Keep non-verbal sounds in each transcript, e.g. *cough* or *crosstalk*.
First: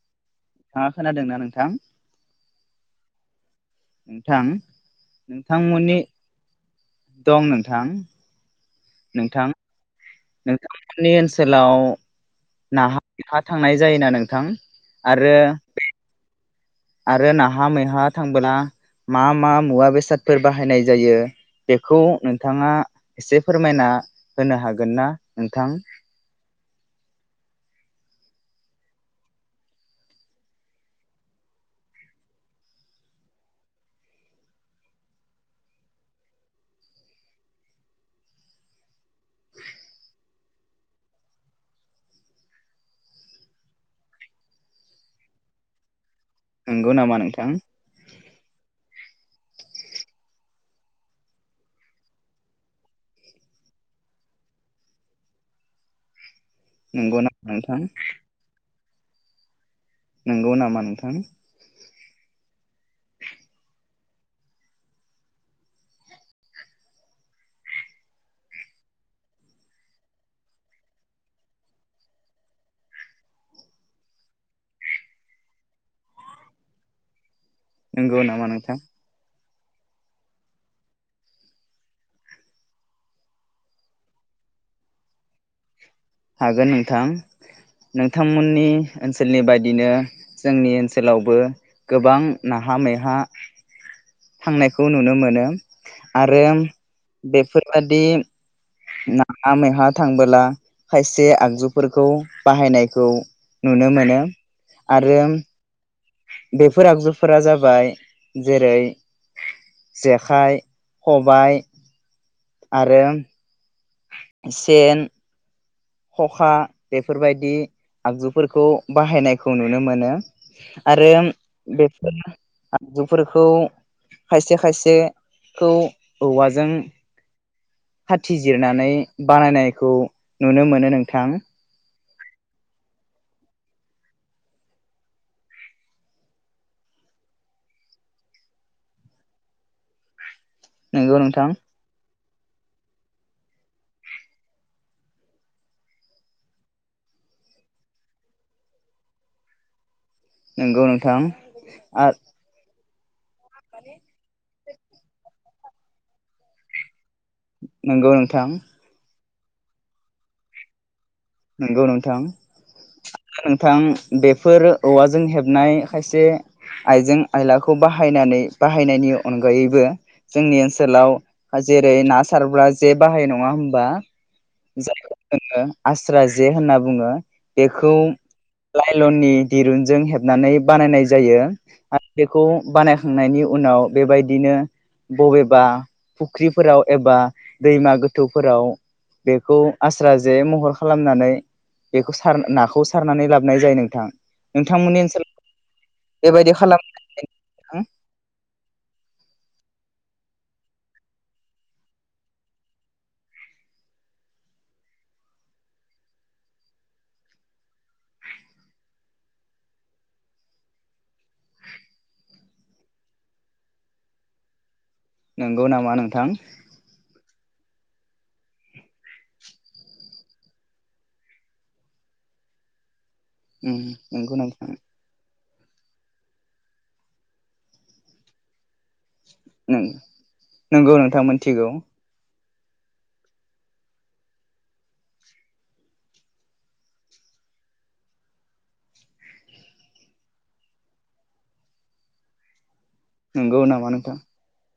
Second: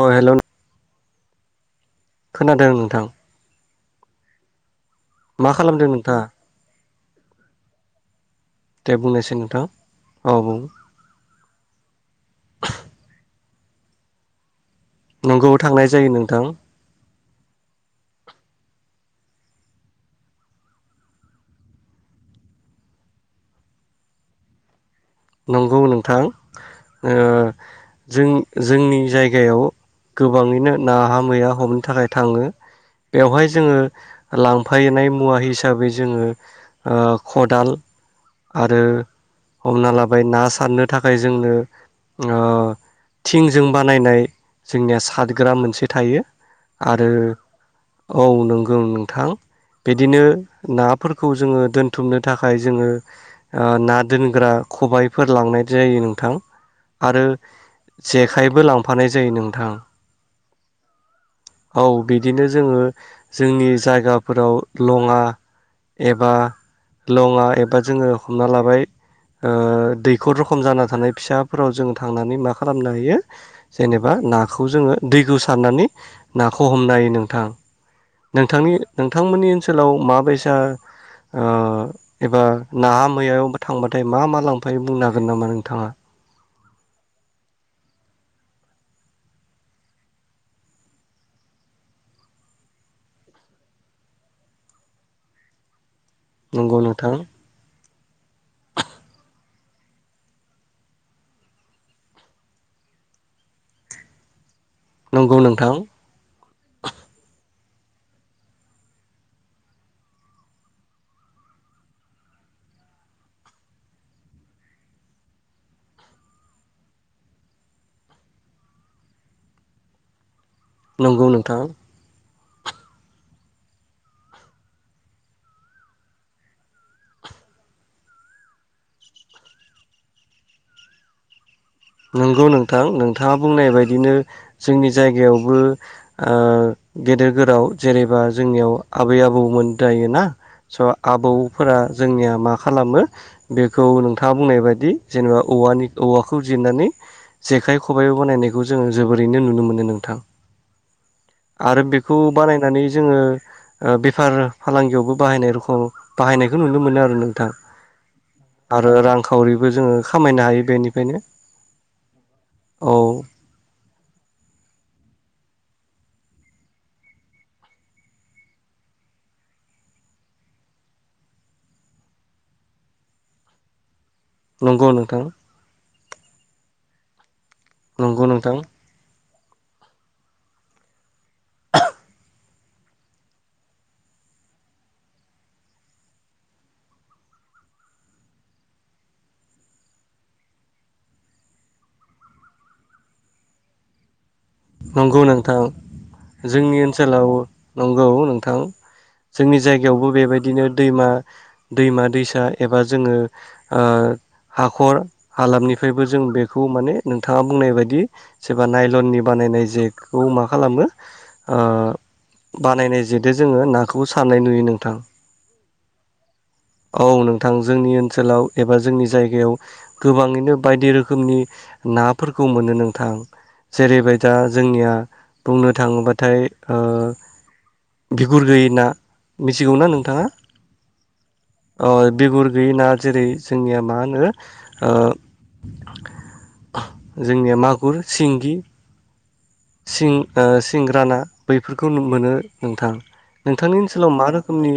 अ hello हा खोनादोंना नों नोंथां खोनादों नोंथां नोंथां मा खालामदों नोंथांमोननि नोंथाङा दं नोंथां दे बुंनायसाय नोंथां। औ बुं नोंथांमोननि ओनसोलाव नाहा मैहा थांनाय जायोना नोंथां आरो नंगौ थांनाय जायो नोंथां आरो नाहा मैहा थांबोना मा मा मुवा बेसादफोर बाहायनाय जायो बेखौ नोंथाङा एसे फोरमायना होनो हागोन- गोनना नंगौ नोंथां ओ जों जोंनि जायगायाव गोबाङैनो नाहा मैया हमनो थाखाय थाङो बेवहाय जोङो लांफाइनाय मुवा हिसाबै जोङो खदाल आरो हमना ला बाय ना सारनो थाखाय जोंनो ओ थिंजों बानायनाय जोंनिया सादग्रा मोनसे थायो नंगौ आरो नामा नोंथां औ नोंगौ नों थां बिदिनो नाफोरखौ जोङो दोनथुमनो थाखाय जोङो ओ ना दोनग्रा खबाइफोर लांनाय जायो नोंथां नंगौ आरो नामा नोंथां जेखाइबो लां फानाय जायो नोंथां नंगौ नामा नोंथां औ बिदिनो जोङो जोंनि जायगा फोराव लङा एबा लङा एबा जोङो हमना लाबाय ओ दैखर रखम जाना थानाय फिसाफोराव जोङो थांनानै मा खालामनो हायो जेनेबा नाखौ जोङो दैखौ सारनानै नाखौ हमनो हायो नोंथां नंगौ नामा नोंथांनि नोंथां नोंथांमोननि सोलाव माबायसा ओ एबा नाहा मैहायावबो थांब थाय मा मा लांफायो बुंनो हागोन नामा नोंथाङा हागोन नोंथां नोंथांमोननि ओनसोलनि बायदिनो जोंनि ओनसोलावबो गोबां नाहा मैहा थांनायखौ नुनो मोनो आरो नंगौ नोंथां बेफोर बादि नाहा मैहा थांबोला खायसे आगजुफोरखौ बाहायनायखौ नुनो मोनो आरो नंगौ नोंथां बेफोर आगजुफोरा जाबाय जेरै जेखाइ खबाय आरो सेन खखा बेफोरबायदि आगजुफोरखौ बाहायनायखौ नुनो मोनो आरो नंगौ नोंथां बे *unintelligible* आगजुफोरखौ खायसे खायसेखौ औवाजों खाथिजिरनानै बानायनायखौ नुनो मोनो नोंथां नंगौ नोंथां नोंथाङा बुंनाय बायदिनो जोंनि जायगायावबो ओ गेदेर गोराव जेरेबा जोंनियाव आबै आबौमोन जायोना स' नंगौ नोंथां आबौफोरा जोंनिया मा खालामो बेखौ नोंथाङा बुंनाय बायदि जेनेबा औनि औखौ जिरनानै जेखाइ खबाइबो बनायनायखौ जोङो जोबोरैनो नुनो मोनो नोंथां नंगौ नोंथां आरो बेखौ बानायनानै जोङो ओ बेफार फालांगियावबो बाहायनाय रख बाहायनायखौ नुनो मोनो आरो नों नोंगौ नोंथां खावरिबो जोङो खामायनो हायो बेनिफायनो नोंगौ नोंथां आंरो नोंथां बेफोर औवाजों हेब नाय खायसे आइजें आयलाखौ बाहायनानै बाहायनायनि अनगायैबो जोंनि ओनसोलाव जेरै ना सारग्रा जे बाहायो नङा होमबा नंगौ नोंथां स्रा जे होनना बुङो बेखौ नंगौ नोंथां लाइलननि दिरुनजों हेबनानै बानायनाय जायो आरो बेखौ बानायखांनायनि उनाव बेबायदिनो बबेबा फुख्रिफोराव एबा दैमा गोथौफोराव बेखौ आस्रा जे महर खालामनानै बेखौ सार नाखौ सारनानै लाबोनाय जायो नोंथां नोंथांमोननि नंगौ ओनसोलाव नोंथां बेबायदि जोंनि खालाम ओनसोलाव नंगौ नोंथां जोंनि जायगायावबो बेबायदि दिनो दैमा दैमा दैसा एबा जोङो ओ हाखर हालामनिफ्रायबो जों बेखौ माने नोंथाङा बुंनाय बायदि सोरबा नायलननि बानायनाय जेखौ मा खालामो ओ बानायनाय जेदो जोङो नाखौ सान्नाय नुयो नोंथां नंगौ नामा नोंथां औ नोंथां जोंनि ओनसोलाव एबा जोंनि जायगायाव गोबाङैनो बायदि रोखोमनि नाफोरखौ मोनो नोंथां जेरैबाय उम दा नंगौ नोंथां जोंनिया बुंनो थाङोब्लाथाय ओ बिगुर गैयि ना मिथिगौ ना नोंथाङा नंगौ नोंथां मोनथिगौ अ बिगुर गैयिना जेरै जोंनिया मा होनो ओ जोंनिया मागुर सिंगि सिं सिंग्रा ना बैफोरखौ मोनो नोंथां नंगौ नोंथांनि नामा नोंथां ओनसोलाव मा रोखोमनि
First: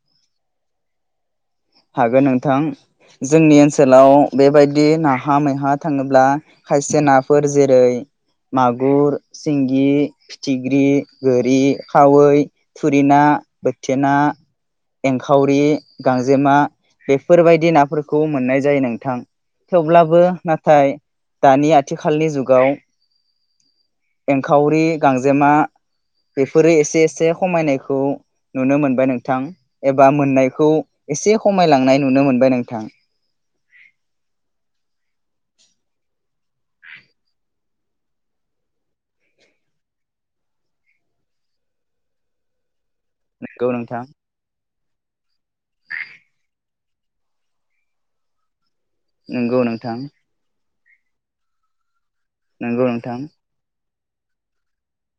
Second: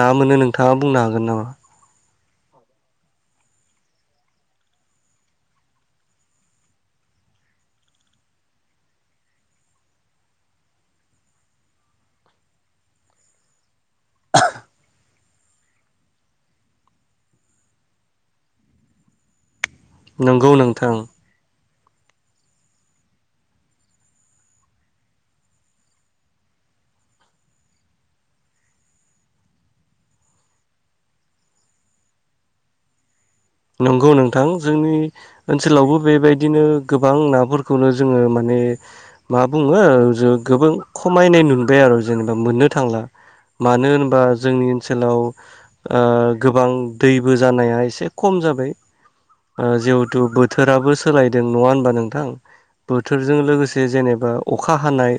ना मोनो नोंथाङा बुंनो हागोन नामा हागोन नोंथां जोंनि ओनसोलाव बेबायदि नाहा मैहा थाङोब्ला खायसे नाफोर जेरै मागुर सिंगि फिथिख्रि गोरि खावै थुरि ना थिना एंखावरि गां जेमा बेफोरबायदि नाफोरखौ मोननाय जायो नोंथां थेवब्लाबो नंगौ नाथाय नोंथां दानि आथिखालनि जुगाव एंखावरि गांजेमा बेफोरो एसे एसे खमायनायखौ नुनो मोनबाय नोंथां एबा मोननायखौ एसे खमायलांनाय नुनो मोनबाय नोंथां नंगौ नोंथां जोंनि ओनसोलावबो बेबायदिनो गोबां नाफोरखौनो जोङो माने मा बुङो ज गोबां खमायनाय नुबाय आरो जेनेबा मोननो थांला नंगौ मानो नोंथां होनबा जोंनि ओनसोलाव गोबां दैबो जानाया एसे खम जाबाय नंगौ नोंथां जिहेथु बोथोर फोराबो सोलायदों नङा होनबा नोंथां नंगौ नोंथां बोथोरजों लोगोसे जेनेबा बा अखा हानाय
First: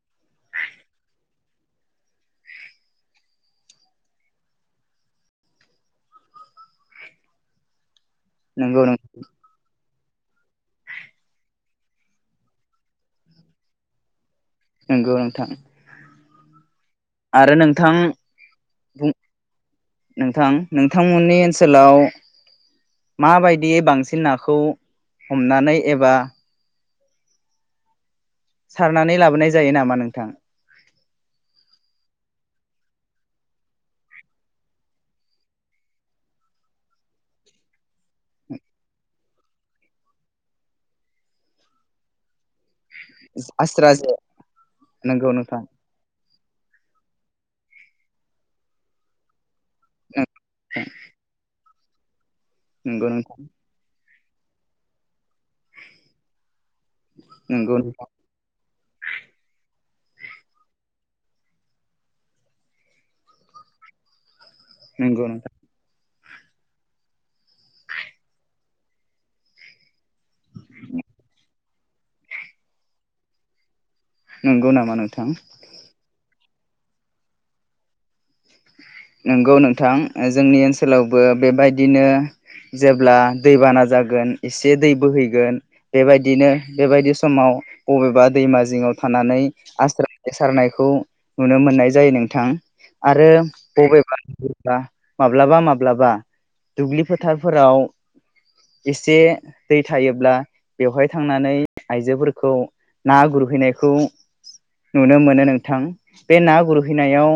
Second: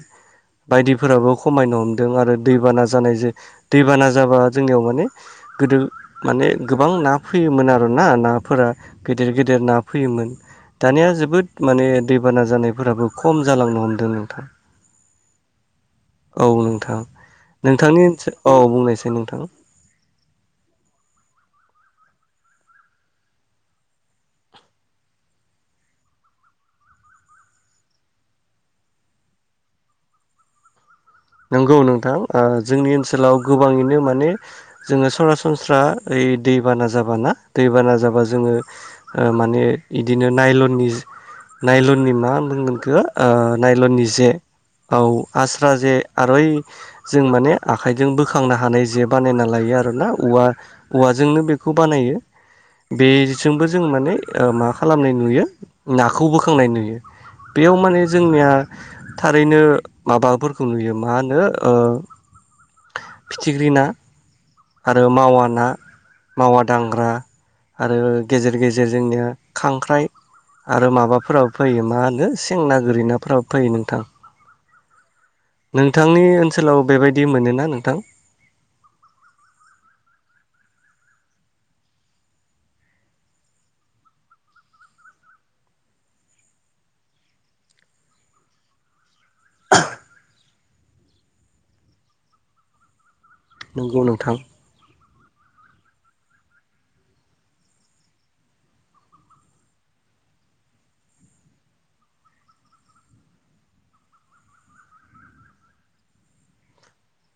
बायदिफोराबो खमायनो हमदों आरो दैबाना जानाय जों दैबाना जाबा जोंनियाव माने गोदो माने गोबां ना फैयोमोन आरो ना नाफोरा नंगौ गिदिर गिदिर ना फैयोमोन दानिया जोबोद माने दैबाना जानायफोराबो खम जालांनो हमदों नोंथां नोंगौ नोंथां औ औ नोंथां आरो नोंथां नोंथांनि ओनसोल बुंनायसै नोंथां नोंथां नोंथांमोननि ओनसोलाव माबायदियै बांसिन नाखौ हमनानै एबा सारनानै लाबोनाय जायो नामा नोंथां नंगौ नोंथां जोंनि ओनसोलाव गोबाङैनो माने जोङो सरासनस्रा ओइ दैबाना जाबाना दैबाना जाबा जोङो माने इदिनो नायलननि नायलननि मा होनना बुंगोन नायल'ननि जे औ नंगौ नोंथां आस्रा जे आरो ओइ जों माने आखाइजों बोखांनो हानाय जे बानायना लायो आरोना औवा औवाजोंनो बेखौ खौ बानायो नंगौ नोंथां बेजोंबो जों माने मा खालामनाय नुयो नाखौ बोखांनाय नुयो बेयाव नंगौ माने नोंथां जोंनिया थारैनो माबाफोरखौ नुयो मा होनो फिथिख्रि ना आरो नंगौ मावा नोंथां ना मावा दांग्रा आरो गेजेर गेजेर जोंनिया खांख्राइ आरो माबाफोराव फैयो मा होनो सेंना गोरिनाफोराबो फैयो नोंथां नंगौ नामा नोंथां नोंथांनि ओनसोलाव बेबायदि मोनोना नोंथां नंगौ नोंथां जोंनि ओनसोलावबो बेबायदिनो जेब्ला दैबाना जागोन एसे दै बोहैगोन बेबायदिनो बेबायदि समाव बबेबा दैमा जिङाव थानानै आस्रा जे सारनायखौ नुनो मोननाय जायो नोंथां आरो नंगौ नोंथां बबेबा माब्लाबा माब्लाबा दुब्लि फोथारफोराव एसे दै थायोब्ला बेवहाय थांनानै आइजोफोरखौ ना गुरहैनायखौ नुनो मोनो नोंथां बे ना गुरहैनायाव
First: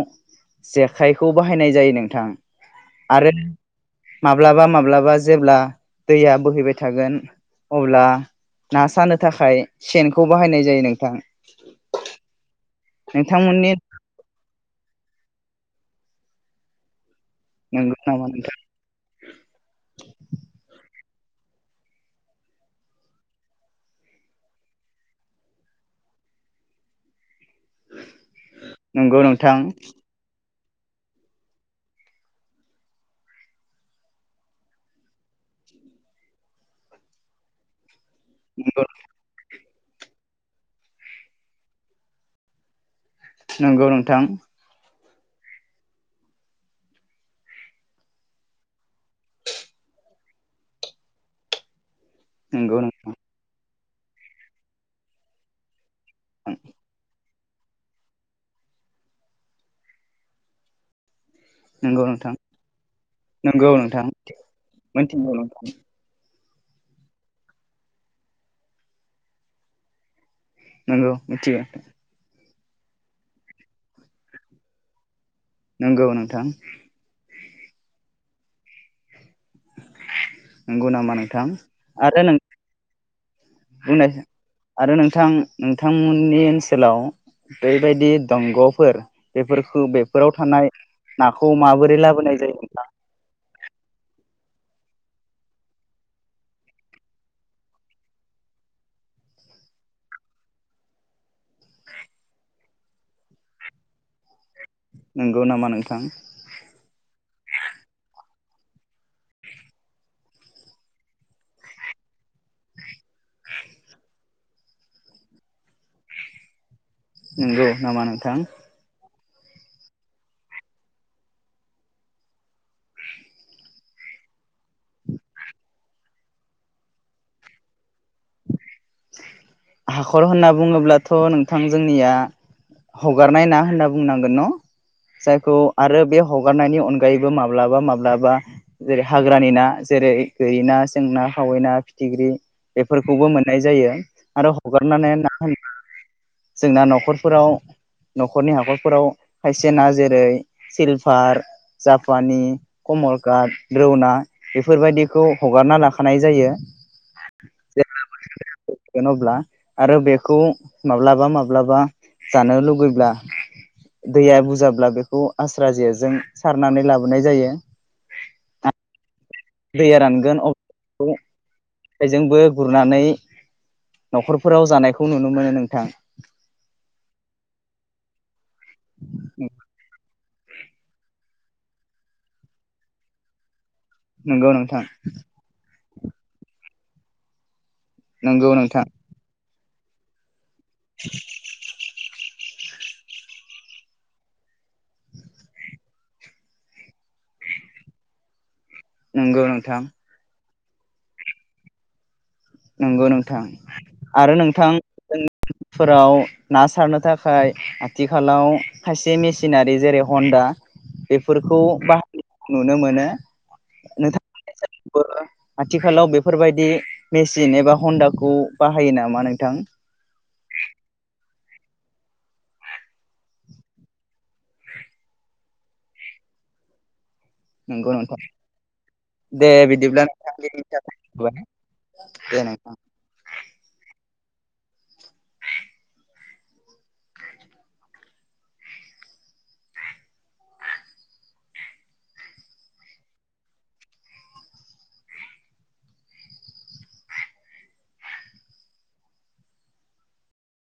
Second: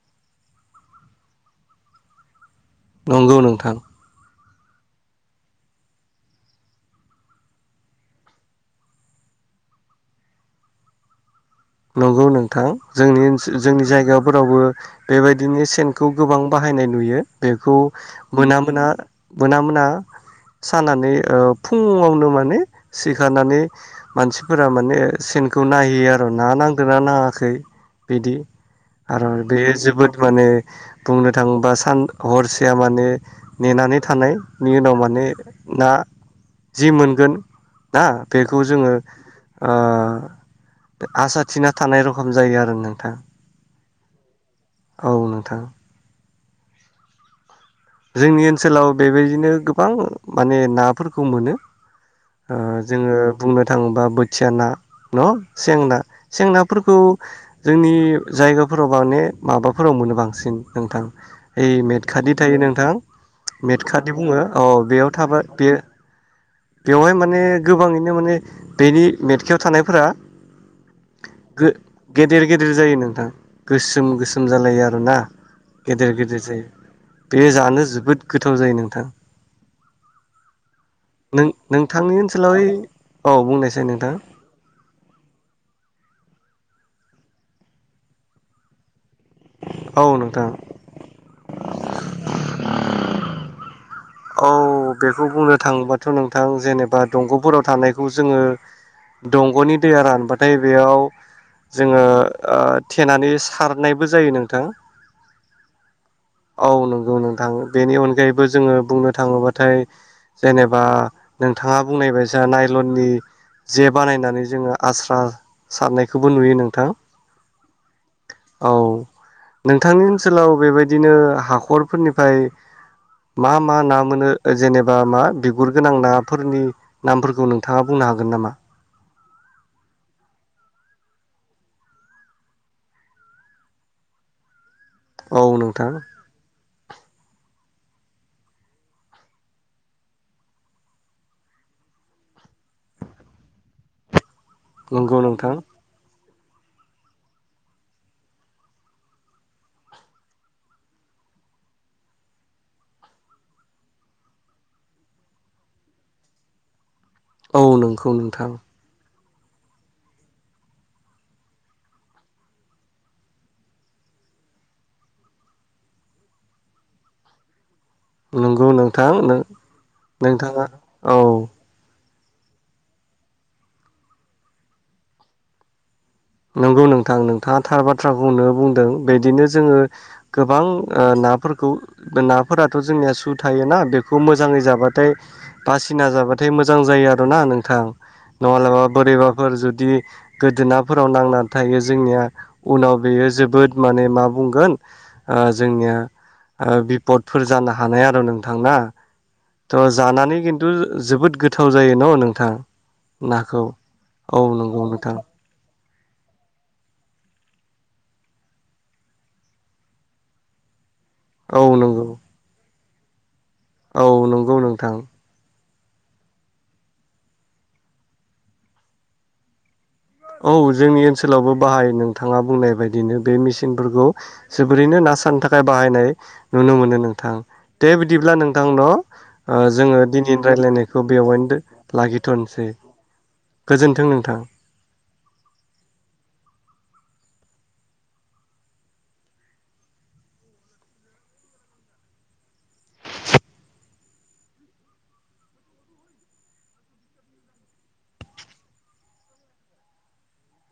जे खायखौ बाहायनाय जायो नोंथां आरो नंगौ नोंथां माब्लाबा माब्लाबा जेब्ला दैया बोहैबाय थागोन अब्ला ना सानो थाखाय सेनखौ बाहायनाय जायो नोंथां नंगौ नोंथां थां जोंनि ओन नोंथांमोननि जोंनि जायगाफोरावबो बेबायदिनो सेन खौ गोबां बाहायनाय नुयो बेखौ नंगौ नामा नोंथां मोना मोना मोना मोना सानानानै ओ फुङावनो माने सिखारनानै मानसिफोरा माने सेनखौ नायहैयो आरो ना नांदोंना नाङाखै बिदि नंगौ आरो नोंथां बेयो जोबोद माने बुंनो थाङोबा सान हरसेया माने नेनानै थानायनि उनाव माने ना जि मोनगोन ना बेखौ नंगौ जोङो ओ आसा थिना थानाय रखम जायो आरो नोंथां नंगौ नोंथां औ नोंथां जोंनि ओनसोलाव बेबायदिनो गोबां माने नाफोरखौ मोनो ओ नंगौ नोंथां जोङो बुंनो थाङोबा बोथिया ना न' सेंना सेंनाफोरखौ जोंनि जायगाफोराव माने माबाफोराव मोनो बांसिन नोंथां ओइ मेट नंगौ खाथि नोंथां थायो नों थां नंगौ नोंथां मेटखाथि बुङो अ बेयाव मोनथिगौ थाबा नोंथां बेयो बेवहाय माने गोबाङैनो माने बेनि मेटखायाव थानायफोरा नंगौ मिथियो नोंथां गिदिर जायो नोंथां गोसोम गोसोम जालायो आरोना नंगौ नोंथां बे जानो जोबोद गोथाव जायो नोंथां नंगौ नामा नोंथां नों नोंथांनि आरो ओनसोलाव ओइ औ बुंनायसै नोंथां बुंनाय आरो नोंथां नोंथांमोननि ओ ओनसोलाव बैबायदि दंग'फोर बेफोरखौ औ बेफोराव नोंथां थानाय ना खौ माबोरै लाबोनाय जायो नोंथां औ बेखौ बुंनो थाङोबाथ' नोंथां जेनेबा दंग'फोराव थानायखौ जोङो दंग'नि दैया रानबाथाय बेयाव जोङो ओ थेनानै सारनाय नंगौ नामा नोंथां औ नंगौ नोंथां बेनि अनगायैबो जोङो बुंनो थाङोबाथाय जेनेबा नोंथाङा बुंनाय बाय नायलननि जे बानायनानै जोङो आस्रा सारनायखौबो नुयो नोंथां नंगौ नामा नोंथां औ नोंथांनि ओनसोलाव बेबाय बिदिनो हाखरफोरनिफ्राय मा मा ना मोनो? जेनेबा मा बिगुर गोनां ना। फोरनि नामफोरखौ नोंथाङा बुंनो हागोन नामा? हाखर होनना बुङोब्लाथ' नोंथां जोंनिया हगारनाय ना होनना बुंनांगोन न'? औ जायखौ नोंथां आरो बे हगारनायनि अनगा आगायैबो माब्लाबा माब्लाबा जेरै हाग्रानि ना जेरै गोरि ना सें ना खावै ना फिथिख्रि बेफोरखौबो मोन नाय जायो। आरो हगारनानै नंगौ ना नोंथां *unintelligible* जोंना न'खरफोराव न'खरनि हाखरफोराव खायसेना जेरै सिलभार जापानि कमलकाट रन ना बेफोरबायदिखौ हगारना लाखानाय जायो। औ नोंखौ नों नोंथां अब्ला आरो बेखौ माब्लाबा माब्लाबा जानो लुबैब्ला दैया बुरजाब्ला बेखौ आस्रा जेजों सारनानै लाबोनाय जायो। नंगौ नोंथां। दैया रानगोन नोंथाङा अब्ला औ जेखाइजोंबो गुरनानै न'खरफोराव जानायखौ नुनो मोनो नोंथां नंगौ नोंथां नोंथाङा थार बाथ्राखौनो बुंदों बिदिनो जोङो गोबां नाफोरखौ नाफोराथ' जोंनिया सु थायोना। बेखौ नंगौ मोजाङै नोंथां जाबाथाय बासिना जाबाथाय मोजां जायो आरोना नोंथां? थां नंगौ नङाब्लाबा नोंथां बोरैबा फोर जुदि गोदोनि फोराव नांनानै थायो जोंनिया उनाव बेयो जोबोद माने मा बुंगोन ओ जोंनिया ओ बिपदफोर जानो हानाय आरो नों थांना नंगौ नोंथां थ' जानानै खिनथु खिनथु जोबोद गोथाव जायो न' नों नंगौ नोंथां आरो औ नोंथां नंगौ फोराव ना सारनो थाखाय आथिखालाव खायसे मेसिनारि जेरै हन्दा बेफोरखौ बाहाय नुयो नुनो मोनो औ नंगौ नंगौ। नोंथां *inaudible* आथिखालाव बेफोरबायदि मेचिन एबा हन्दाखौ बाहायो नामा नोंथां औ जोंनि ओनसोलावबो बाहाय नोंथाङा बुंनाय बायदिनो बे मेसिनफोरखौ जोबोरैनो ना सानथा बाहायनाय नुनो मोनो नों थां दे बिदिब्ला नोंथां न' दे ओ जोङो बिदिब्ला दिनै नोंथां दिनैनि थाखाय रायलायनायखौ दोनथ'बाय बेवहायनो दे लागिथ'सै नोंथां गोजोन्थों नों थां